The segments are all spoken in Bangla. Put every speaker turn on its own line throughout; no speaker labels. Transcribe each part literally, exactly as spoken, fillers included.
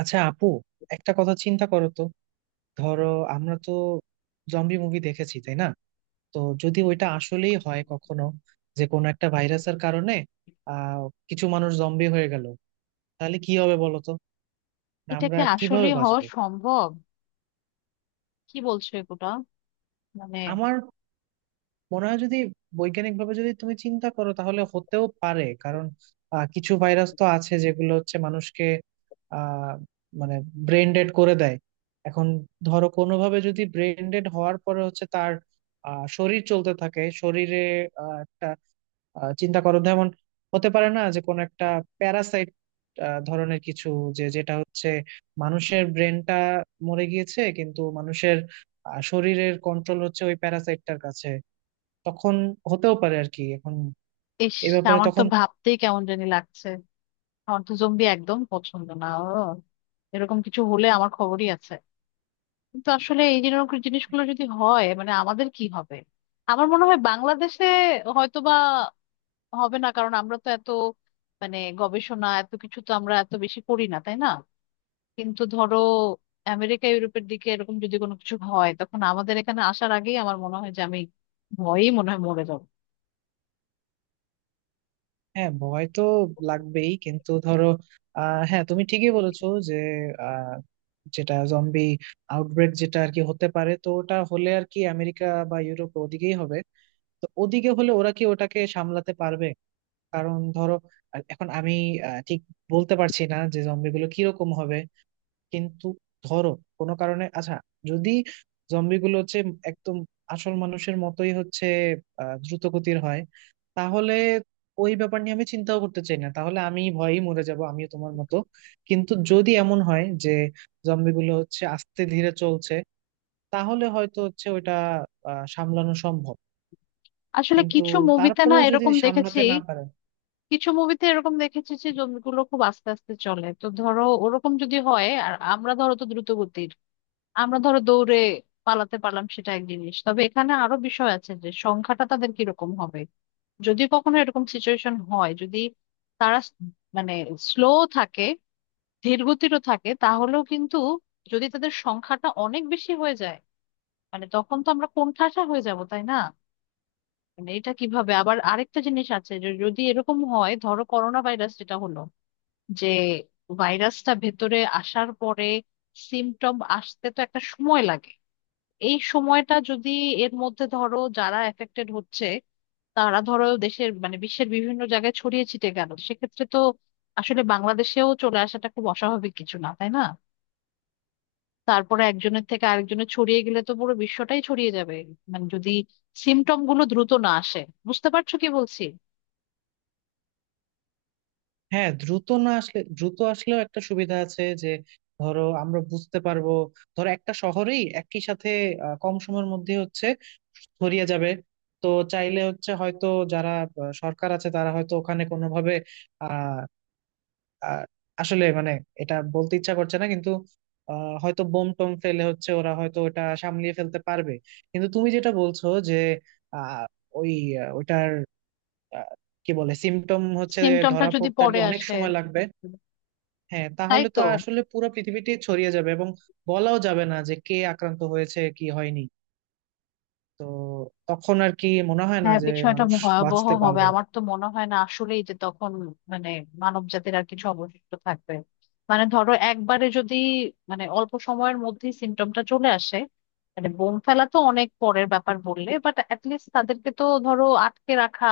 আচ্ছা আপু, একটা কথা চিন্তা করো তো। ধরো আমরা তো জম্বি মুভি দেখেছি, তাই না? তো যদি ওইটা আসলেই হয় কখনো, যে কোনো একটা ভাইরাসের কারণে আহ কিছু মানুষ জম্বি হয়ে গেল, তাহলে কি হবে বলো তো?
এটা কি
আমরা কিভাবে
আসলেই হওয়া
বাঁচবো?
সম্ভব? কি বলছো এগুলা? মানে,
আমার মনে হয় যদি বৈজ্ঞানিক ভাবে যদি তুমি চিন্তা করো তাহলে হতেও পারে, কারণ আহ, কিছু ভাইরাস তো আছে যেগুলো হচ্ছে মানুষকে আহ মানে ব্রেন ডেড করে দেয়। এখন ধরো কোনোভাবে যদি ব্রেন ডেড হওয়ার পরে হচ্ছে তার আহ, শরীর চলতে থাকে, শরীরে আহ, একটা আহ, চিন্তা করো, যেমন হতে পারে না যে কোনো একটা প্যারাসাইট ধরনের কিছু, যে যেটা হচ্ছে মানুষের ব্রেনটা মরে গিয়েছে কিন্তু মানুষের আহ, শরীরের কন্ট্রোল হচ্ছে ওই প্যারাসাইটটার কাছে। তখন হতেও পারে আর কি। এখন
ইস,
এ ব্যাপারে
আমার তো
তখন
ভাবতেই কেমন জানি লাগছে। আমার তো জম্বি একদম পছন্দ না ও। এরকম কিছু হলে আমার খবরই আছে। কিন্তু আসলে এই যেরকম জিনিসগুলো যদি হয় মানে আমাদের কি হবে? আমার মনে হয় বাংলাদেশে হয়তোবা হবে না, কারণ আমরা তো এত মানে গবেষণা এত কিছু তো আমরা এত বেশি করি না, তাই না? কিন্তু ধরো আমেরিকা ইউরোপের দিকে এরকম যদি কোনো কিছু হয় তখন আমাদের এখানে আসার আগেই আমার মনে হয় যে আমি ভয়েই মনে হয় মরে যাবো।
হ্যাঁ, ভয় তো লাগবেই কিন্তু ধরো, আহ হ্যাঁ তুমি ঠিকই বলেছো যে আহ, যেটা জম্বি আউটব্রেক যেটা আর কি হতে পারে, তো ওটা হলে আর কি আমেরিকা বা ইউরোপ ওদিকেই হবে। তো ওদিকে হলে ওরা কি ওটাকে সামলাতে পারবে? কারণ ধরো, আহ, এখন আমি আহ, ঠিক বলতে পারছি না যে জম্বিগুলো কিরকম হবে। কিন্তু ধরো কোনো কারণে আচ্ছা, যদি জম্বিগুলো হচ্ছে একদম আসল মানুষের মতোই হচ্ছে আহ, দ্রুত গতির হয়, তাহলে ওই ব্যাপার নিয়ে আমি চিন্তাও করতে চাই না, তাহলে আমি ভয়েই মরে যাব আমিও তোমার মতো। কিন্তু যদি এমন হয় যে জম্বিগুলো হচ্ছে আস্তে ধীরে চলছে, তাহলে হয়তো হচ্ছে ওইটা আহ সামলানো সম্ভব।
আসলে
কিন্তু
কিছু মুভিতে না
তারপরেও যদি
এরকম দেখেছি।
সামলাতে না পারে,
কিছু মুভিতে এরকম দেখেছি যে জমিগুলো খুব আস্তে আস্তে চলে, তো ধরো ওরকম যদি হয় আর আমরা ধরো তো দ্রুত গতির, আমরা ধরো দৌড়ে পালাতে পারলাম সেটা এক জিনিস। তবে এখানে আরো বিষয় আছে যে সংখ্যাটা তাদের কিরকম হবে। যদি কখনো এরকম সিচুয়েশন হয়, যদি তারা স- মানে স্লো থাকে, ধীর গতিরও থাকে তাহলেও কিন্তু যদি তাদের সংখ্যাটা অনেক বেশি হয়ে যায় মানে তখন তো আমরা কোণঠাসা হয়ে যাব, তাই না? মানে এটা কিভাবে, আবার আরেকটা জিনিস আছে যে যদি এরকম হয় ধরো করোনা ভাইরাস যেটা হলো যে ভাইরাসটা ভেতরে আসার পরে সিমটম আসতে তো একটা সময় লাগে। এই সময়টা যদি এর মধ্যে ধরো যারা এফেক্টেড হচ্ছে তারা ধরো দেশের মানে বিশ্বের বিভিন্ন জায়গায় ছড়িয়ে ছিটে গেল সেক্ষেত্রে তো আসলে বাংলাদেশেও চলে আসাটা খুব অস্বাভাবিক কিছু না, তাই না? তারপরে একজনের থেকে আরেকজনের ছড়িয়ে গেলে তো পুরো বিশ্বটাই ছড়িয়ে যাবে। মানে যদি সিমটম গুলো দ্রুত না আসে। বুঝতে পারছো কি বলছি?
হ্যাঁ দ্রুত না আসলে দ্রুত আসলেও একটা সুবিধা আছে যে ধরো আমরা বুঝতে পারবো, ধরো একটা শহরেই একই সাথে আহ, কম সময়ের মধ্যে হচ্ছে ছড়িয়ে যাবে। তো চাইলে হচ্ছে হয়তো যারা আহ, সরকার আছে তারা হয়তো ওখানে কোনোভাবে আহ আহ, আসলে মানে এটা বলতে ইচ্ছা করছে না কিন্তু আহ, হয়তো বোম টোম ফেলে হচ্ছে ওরা হয়তো ওটা সামলিয়ে ফেলতে পারবে। কিন্তু তুমি যেটা বলছো যে আহ ওই আহ, ওইটার আহ, কি বলে সিমটম হচ্ছে
সিমটমটা
ধরা
যদি
পড়তে আর কি
পরে
অনেক
আসে।
সময় লাগবে। হ্যাঁ
তাই
তাহলে তো
তো।
আসলে পুরো পৃথিবীটি ছড়িয়ে যাবে, এবং বলাও যাবে না যে কে আক্রান্ত হয়েছে কি হয়নি। তো তখন আর কি মনে হয় না
হ্যাঁ,
যে
বিষয়টা
মানুষ
ভয়াবহ
বাঁচতে
হবে।
পারবে।
আমার তো মনে হয় না আসলেই যে তখন মানে মানব জাতির আর কিছু অবশিষ্ট থাকবে। মানে ধরো একবারে যদি মানে অল্প সময়ের মধ্যে সিমটমটা চলে আসে, মানে বোম ফেলা তো অনেক পরের ব্যাপার বললে, বাট অ্যাটলিস্ট তাদেরকে তো ধরো আটকে রাখা,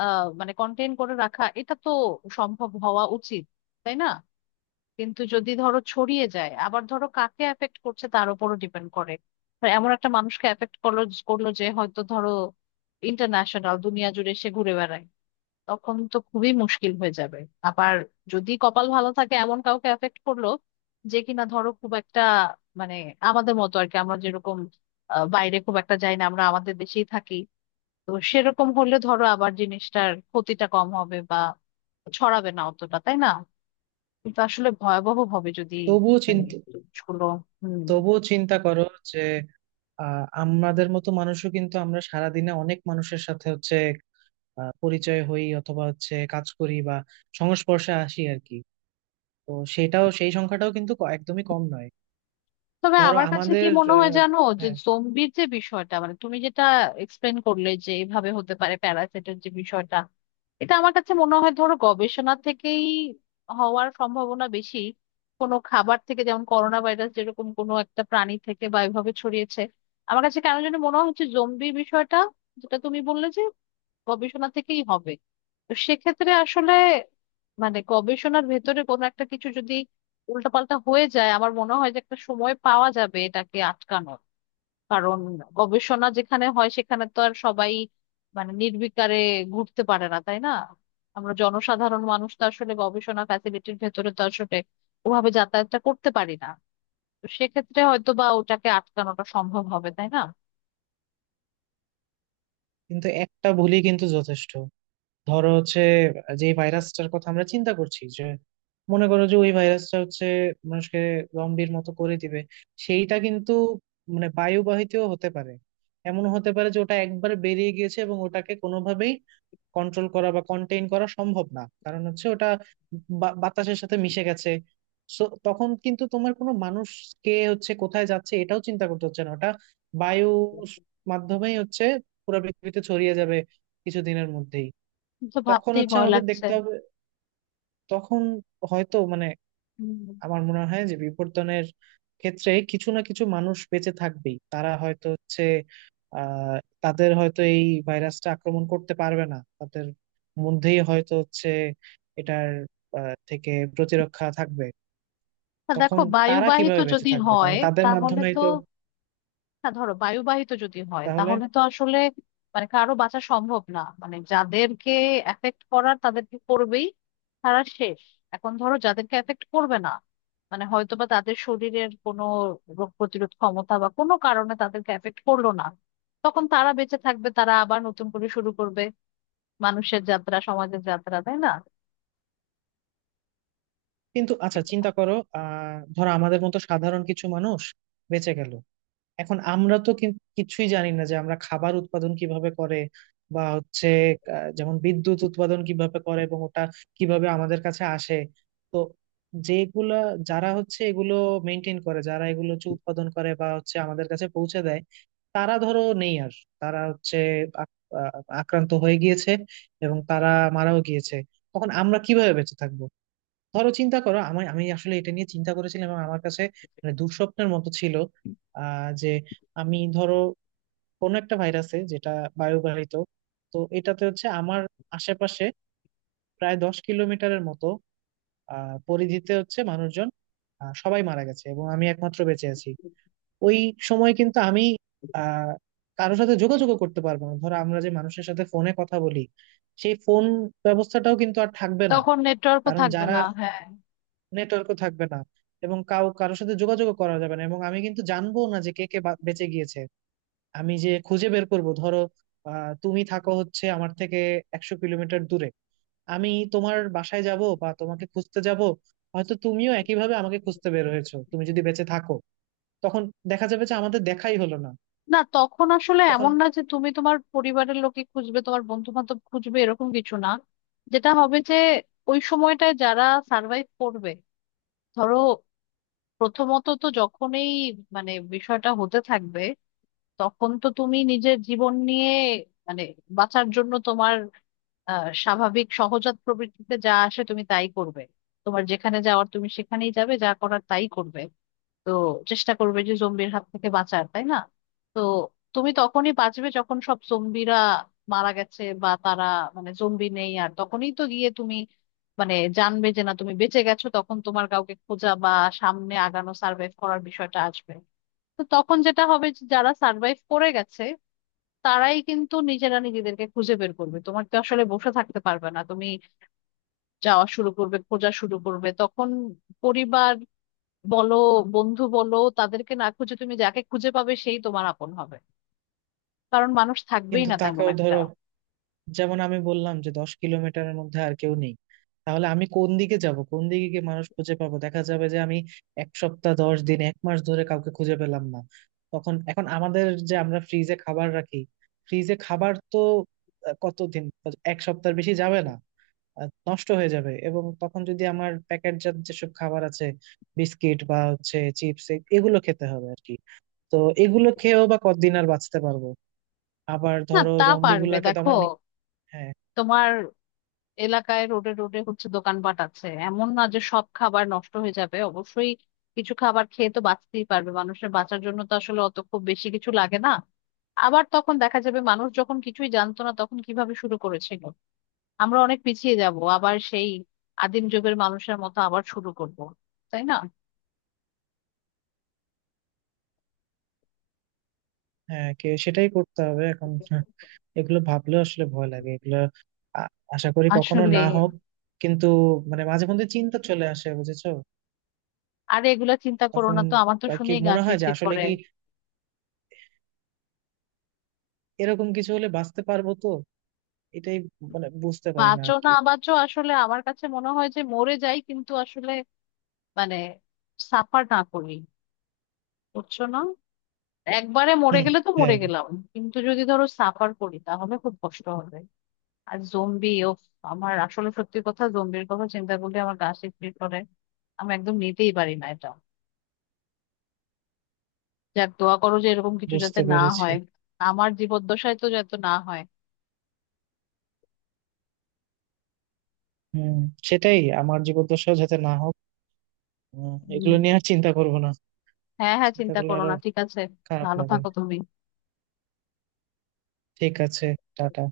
আহ মানে কন্টেইন করে রাখা এটা তো সম্ভব হওয়া উচিত, তাই না? কিন্তু যদি ধরো ছড়িয়ে যায়, আবার ধরো কাকে এফেক্ট করছে তার উপরও ডিপেন্ড করে। তো এমন একটা মানুষকে এফেক্ট করলো করলো যে হয়তো ধরো ইন্টারন্যাশনাল দুনিয়া জুড়ে সে ঘুরে বেড়ায়, তখন তো খুবই মুশকিল হয়ে যাবে। আবার যদি কপাল ভালো থাকে, এমন কাউকে এফেক্ট করলো যে কিনা ধরো খুব একটা মানে আমাদের মতো আর কি, আমরা যেরকম আহ, বাইরে খুব একটা যাই না, আমরা আমাদের দেশেই থাকি, তো সেরকম হলে ধরো আবার জিনিসটার ক্ষতিটা কম হবে বা ছড়াবে না অতটা, তাই না? কিন্তু আসলে ভয়াবহ হবে যদি
তবুও
মানে
চিন্তা
জিনিসগুলো, হুম।
তবুও চিন্তা করো যে আহ আমাদের মতো মানুষও কিন্তু আমরা সারাদিনে অনেক মানুষের সাথে হচ্ছে আহ, পরিচয় হই অথবা হচ্ছে কাজ করি বা সংস্পর্শে আসি আর কি। তো সেটাও সেই সংখ্যাটাও কিন্তু ক- একদমই কম নয়।
তবে
ধরো
আমার কাছে কি
আমাদের
মনে হয়
আহ,
জানো, যে
হ্যাঁ।
জম্বির যে বিষয়টা মানে তুমি যেটা এক্সপ্লেন করলে যে এভাবে হতে পারে প্যারাসাইটের যে বিষয়টা, এটা আমার কাছে মনে হয় ধরো গবেষণা থেকেই হওয়ার সম্ভাবনা বেশি। কোনো খাবার থেকে যেমন করোনা ভাইরাস যেরকম কোনো একটা প্রাণী থেকে বা এভাবে ছড়িয়েছে, আমার কাছে কেন যেন মনে হচ্ছে জম্বি বিষয়টা যেটা তুমি বললে যে গবেষণা থেকেই হবে। তো সেক্ষেত্রে আসলে মানে গবেষণার ভেতরে কোনো একটা কিছু যদি উল্টাপাল্টা হয়ে যায়, আমার মনে হয় যে একটা সময় পাওয়া যাবে এটাকে আটকানোর। কারণ গবেষণা যেখানে হয় সেখানে তো আর সবাই মানে নির্বিকারে ঘুরতে পারে না, তাই না? আমরা জনসাধারণ মানুষ তো আসলে গবেষণা ফ্যাসিলিটির ভেতরে তো আসলে ওভাবে যাতায়াতটা করতে পারি না। তো সেক্ষেত্রে হয়তো বা ওটাকে আটকানোটা সম্ভব হবে, তাই না?
কিন্তু একটা ভুলই কিন্তু যথেষ্ট। ধরো হচ্ছে, যে ভাইরাসটার কথা আমরা চিন্তা করছি, যে মনে করো যে ওই ভাইরাসটা হচ্ছে মানুষকে জম্বির মতো করে দিবে, সেইটা কিন্তু মানে বায়ুবাহিতও হতে পারে। এমন হতে পারে যে ওটা একবার বেরিয়ে গিয়েছে এবং ওটাকে কোনোভাবেই কন্ট্রোল করা বা কন্টেইন করা সম্ভব না, কারণ হচ্ছে ওটা বা- বাতাসের সাথে মিশে গেছে। সো তখন কিন্তু তোমার কোনো মানুষ কে হচ্ছে কোথায় যাচ্ছে এটাও চিন্তা করতে হচ্ছে না, ওটা বায়ু মাধ্যমেই হচ্ছে পুরো পৃথিবীতে ছড়িয়ে যাবে কিছুদিনের মধ্যেই।
তো
তখন
ভাবতেই
হচ্ছে
ভয়
আমাদের
লাগছে।
দেখতে হবে, তখন হয়তো মানে
হুম।
আমার মনে হয় যে বিবর্তনের ক্ষেত্রে কিছু না কিছু মানুষ বেঁচে থাকবেই, তারা হয়তো হচ্ছে আহ তাদের হয়তো এই ভাইরাসটা আক্রমণ করতে পারবে না, তাদের মধ্যেই হয়তো হচ্ছে এটার আহ, থেকে প্রতিরক্ষা থাকবে।
না, দেখো,
তখন তারা
বায়ুবাহিত
কিভাবে বেঁচে
যদি
থাকবে, কারণ
হয়
তাদের
তাহলে
মাধ্যমেই
তো,
তো
না ধরো বায়ুবাহিত যদি হয়
তাহলে।
তাহলে তো আসলে মানে কারো বাঁচা সম্ভব না, মানে যাদেরকে এফেক্ট করার তাদেরকে করবেই, তারা শেষ। এখন ধরো যাদেরকে এফেক্ট করবে না, মানে হয়তোবা তাদের শরীরের কোনো রোগ প্রতিরোধ ক্ষমতা বা কোনো কারণে তাদেরকে এফেক্ট করলো না, তখন তারা বেঁচে থাকবে, তারা আবার নতুন করে শুরু করবে মানুষের যাত্রা, সমাজের যাত্রা, তাই না?
কিন্তু আচ্ছা চিন্তা করো, আহ ধরো আমাদের মতো সাধারণ কিছু মানুষ বেঁচে গেল, এখন আমরা তো কিন্তু কিছুই জানি না যে আমরা খাবার উৎপাদন কিভাবে করে বা হচ্ছে আহ, যেমন বিদ্যুৎ উৎপাদন কিভাবে করে এবং ওটা কিভাবে আমাদের কাছে আসে। তো যেগুলা যারা হচ্ছে এগুলো মেনটেন করে, যারা এগুলো হচ্ছে উৎপাদন করে বা হচ্ছে আমাদের কাছে পৌঁছে দেয়, তারা ধরো নেই আর, তারা হচ্ছে আক- আহ, আক্রান্ত হয়ে গিয়েছে এবং তারা মারাও গিয়েছে। তখন আমরা কিভাবে বেঁচে থাকবো? ধরো চিন্তা করো, আমি আমি আসলে এটা নিয়ে চিন্তা করেছিলাম এবং আমার কাছে মানে দুঃস্বপ্নের মতো ছিল। আহ যে আমি ধরো কোন একটা ভাইরাসে যেটা বায়ুবাহিত, তো এটাতে হচ্ছে আমার আশেপাশে প্রায় দশ কিলোমিটারের মতো আহ পরিধিতে হচ্ছে মানুষজন আহ, সবাই মারা গেছে এবং আমি একমাত্র বেঁচে আছি। ওই সময় কিন্তু আমি আহ কারোর সাথে যোগাযোগও করতে পারবো না, ধরো আমরা যে মানুষের সাথে ফোনে কথা বলি, সেই ফোন ব্যবস্থাটাও কিন্তু আর থাকবে না।
তখন নেটওয়ার্কও
কারণ
থাকবে
যারা
না, হ্যাঁ।
নেটওয়ার্কও থাকবে না, এবং কাউ কারোর সাথে যোগাযোগ করা যাবে না, এবং আমি কিন্তু জানবো না যে কে কে বা- বেঁচে গিয়েছে। আমি যে খুঁজে বের করব, ধরো আহ তুমি থাকো হচ্ছে আমার থেকে একশো কিলোমিটার দূরে, আমি তোমার বাসায় যাব বা তোমাকে খুঁজতে যাব, হয়তো তুমিও একইভাবে আমাকে খুঁজতে বের হয়েছো তুমি যদি বেঁচে থাকো, তখন দেখা যাবে যে আমাদের দেখাই হলো না।
না, তখন আসলে
তখন
এমন না যে তুমি তোমার পরিবারের লোকে খুঁজবে, তোমার বন্ধু বান্ধব খুঁজবে, এরকম কিছু না। যেটা হবে যে ওই সময়টায় যারা সার্ভাইভ করবে ধরো, প্রথমত তো যখনই মানে বিষয়টা হতে থাকবে, তখন তো তুমি নিজের জীবন নিয়ে মানে বাঁচার জন্য তোমার আহ স্বাভাবিক সহজাত প্রবৃত্তিতে যা আসে তুমি তাই করবে। তোমার যেখানে যাওয়ার তুমি সেখানেই যাবে, যা করার তাই করবে। তো চেষ্টা করবে যে জম্বির হাত থেকে বাঁচার, তাই না? তো তুমি তখনই বাঁচবে যখন সব জম্বিরা মারা গেছে বা তারা মানে জম্বি নেই আর, তখনই তো গিয়ে তুমি মানে জানবে যে না তুমি বেঁচে গেছো, তখন তোমার কাউকে খোঁজা বা সামনে আগানো সার্ভাইভ করার বিষয়টা আসবে। তো তখন যেটা হবে যে যারা সার্ভাইভ করে গেছে, তারাই কিন্তু নিজেরা নিজেদেরকে খুঁজে বের করবে। তোমার তো আসলে বসে থাকতে পারবে না তুমি, যাওয়া শুরু করবে, খোঁজা শুরু করবে তখন। পরিবার বলো, বন্ধু বলো, তাদেরকে না খুঁজে তুমি যাকে খুঁজে পাবে সেই তোমার আপন হবে, কারণ মানুষ থাকবেই
কিন্তু
না তেমন
তাকেও
একটা।
ধরো, যেমন আমি বললাম যে দশ কিলোমিটারের মধ্যে আর কেউ নেই, তাহলে আমি কোন দিকে যাব, কোন দিকে গিয়ে মানুষ খুঁজে পাবো? দেখা যাবে যে আমি এক সপ্তাহ, দশ দিন, এক মাস ধরে কাউকে খুঁজে পেলাম না। তখন এখন আমাদের যে আমরা ফ্রিজে খাবার রাখি, ফ্রিজে খাবার তো আহ, কতদিন, এক সপ্তাহ বেশি যাবে না, আহ, নষ্ট হয়ে যাবে। এবং তখন যদি আমার প্যাকেটজাত যেসব খাবার আছে, বিস্কিট বা হচ্ছে চিপস, এগুলো খেতে হবে আর কি। তো এগুলো খেয়েও বা কতদিন আর বাঁচতে পারবো? আবার
না,
ধরো
তা
জম্বি
পারবে,
গুলাকে তো
দেখো,
আমার নি- হ্যাঁ।
তোমার এলাকায় রোডে রোডে হচ্ছে দোকানপাট আছে, এমন না যে সব খাবার নষ্ট হয়ে যাবে। অবশ্যই কিছু খাবার খেয়ে তো বাঁচতেই পারবে, মানুষের বাঁচার জন্য তো আসলে অত খুব বেশি কিছু লাগে না। আবার তখন দেখা যাবে মানুষ যখন কিছুই জানতো না তখন কিভাবে শুরু করেছিল, আমরা অনেক পিছিয়ে যাব আবার সেই আদিম যুগের মানুষের মতো আবার শুরু করব, তাই না?
হ্যাঁ, কে সেটাই করতে হবে এখন। হ্যাঁ, এগুলো ভাবলেও আসলে ভয় লাগে এগুলো। আ- আশা করি কখনো
আসলে
না হোক, কিন্তু মানে মাঝে মধ্যে চিন্তা চলে আসে, বুঝেছো?
আরে এগুলা চিন্তা করো
তখন
না তো, আমার তো
আর কি
শুনেই গা
মনে হয় যে
শিরশির
আসলে
করে।
কি এরকম কিছু হলে বাঁচতে পারবো তো? এটাই মানে বুঝতে পারি না
বাঁচো
আর
না
কি।
বাঁচো আসলে আমার কাছে মনে হয় যে মরে যাই কিন্তু আসলে মানে সাফার না করি। বুঝছো না, একবারে মরে
হুম।
গেলে তো মরে
হ্যাঁ,
গেলাম, কিন্তু যদি ধরো সাফার করি তাহলে খুব কষ্ট হবে। আর জম্বি ও, আমার আসলে সত্যি কথা জম্বির কথা চিন্তা করলে আমার গা শিরশির করে, আমি একদম নিতেই পারি না এটা। যাক দোয়া করো যে এরকম কিছু যাতে
বুঝতে
না
পেরেছি।
হয়, আমার জীবদ্দশায় তো যাতে না হয়।
হুম। সেটাই, আমার জীবদ্দশাও যাতে না হোক। উম, এগুলো নিয়ে
হম।
আর চিন্তা করবো না।
হ্যাঁ হ্যাঁ,
চিন্তা
চিন্তা
করলে
করো
আরো
না ঠিক আছে,
খারাপ
ভালো
লাগে।
থাকো তুমি।
ঠিক আছে, টাটা।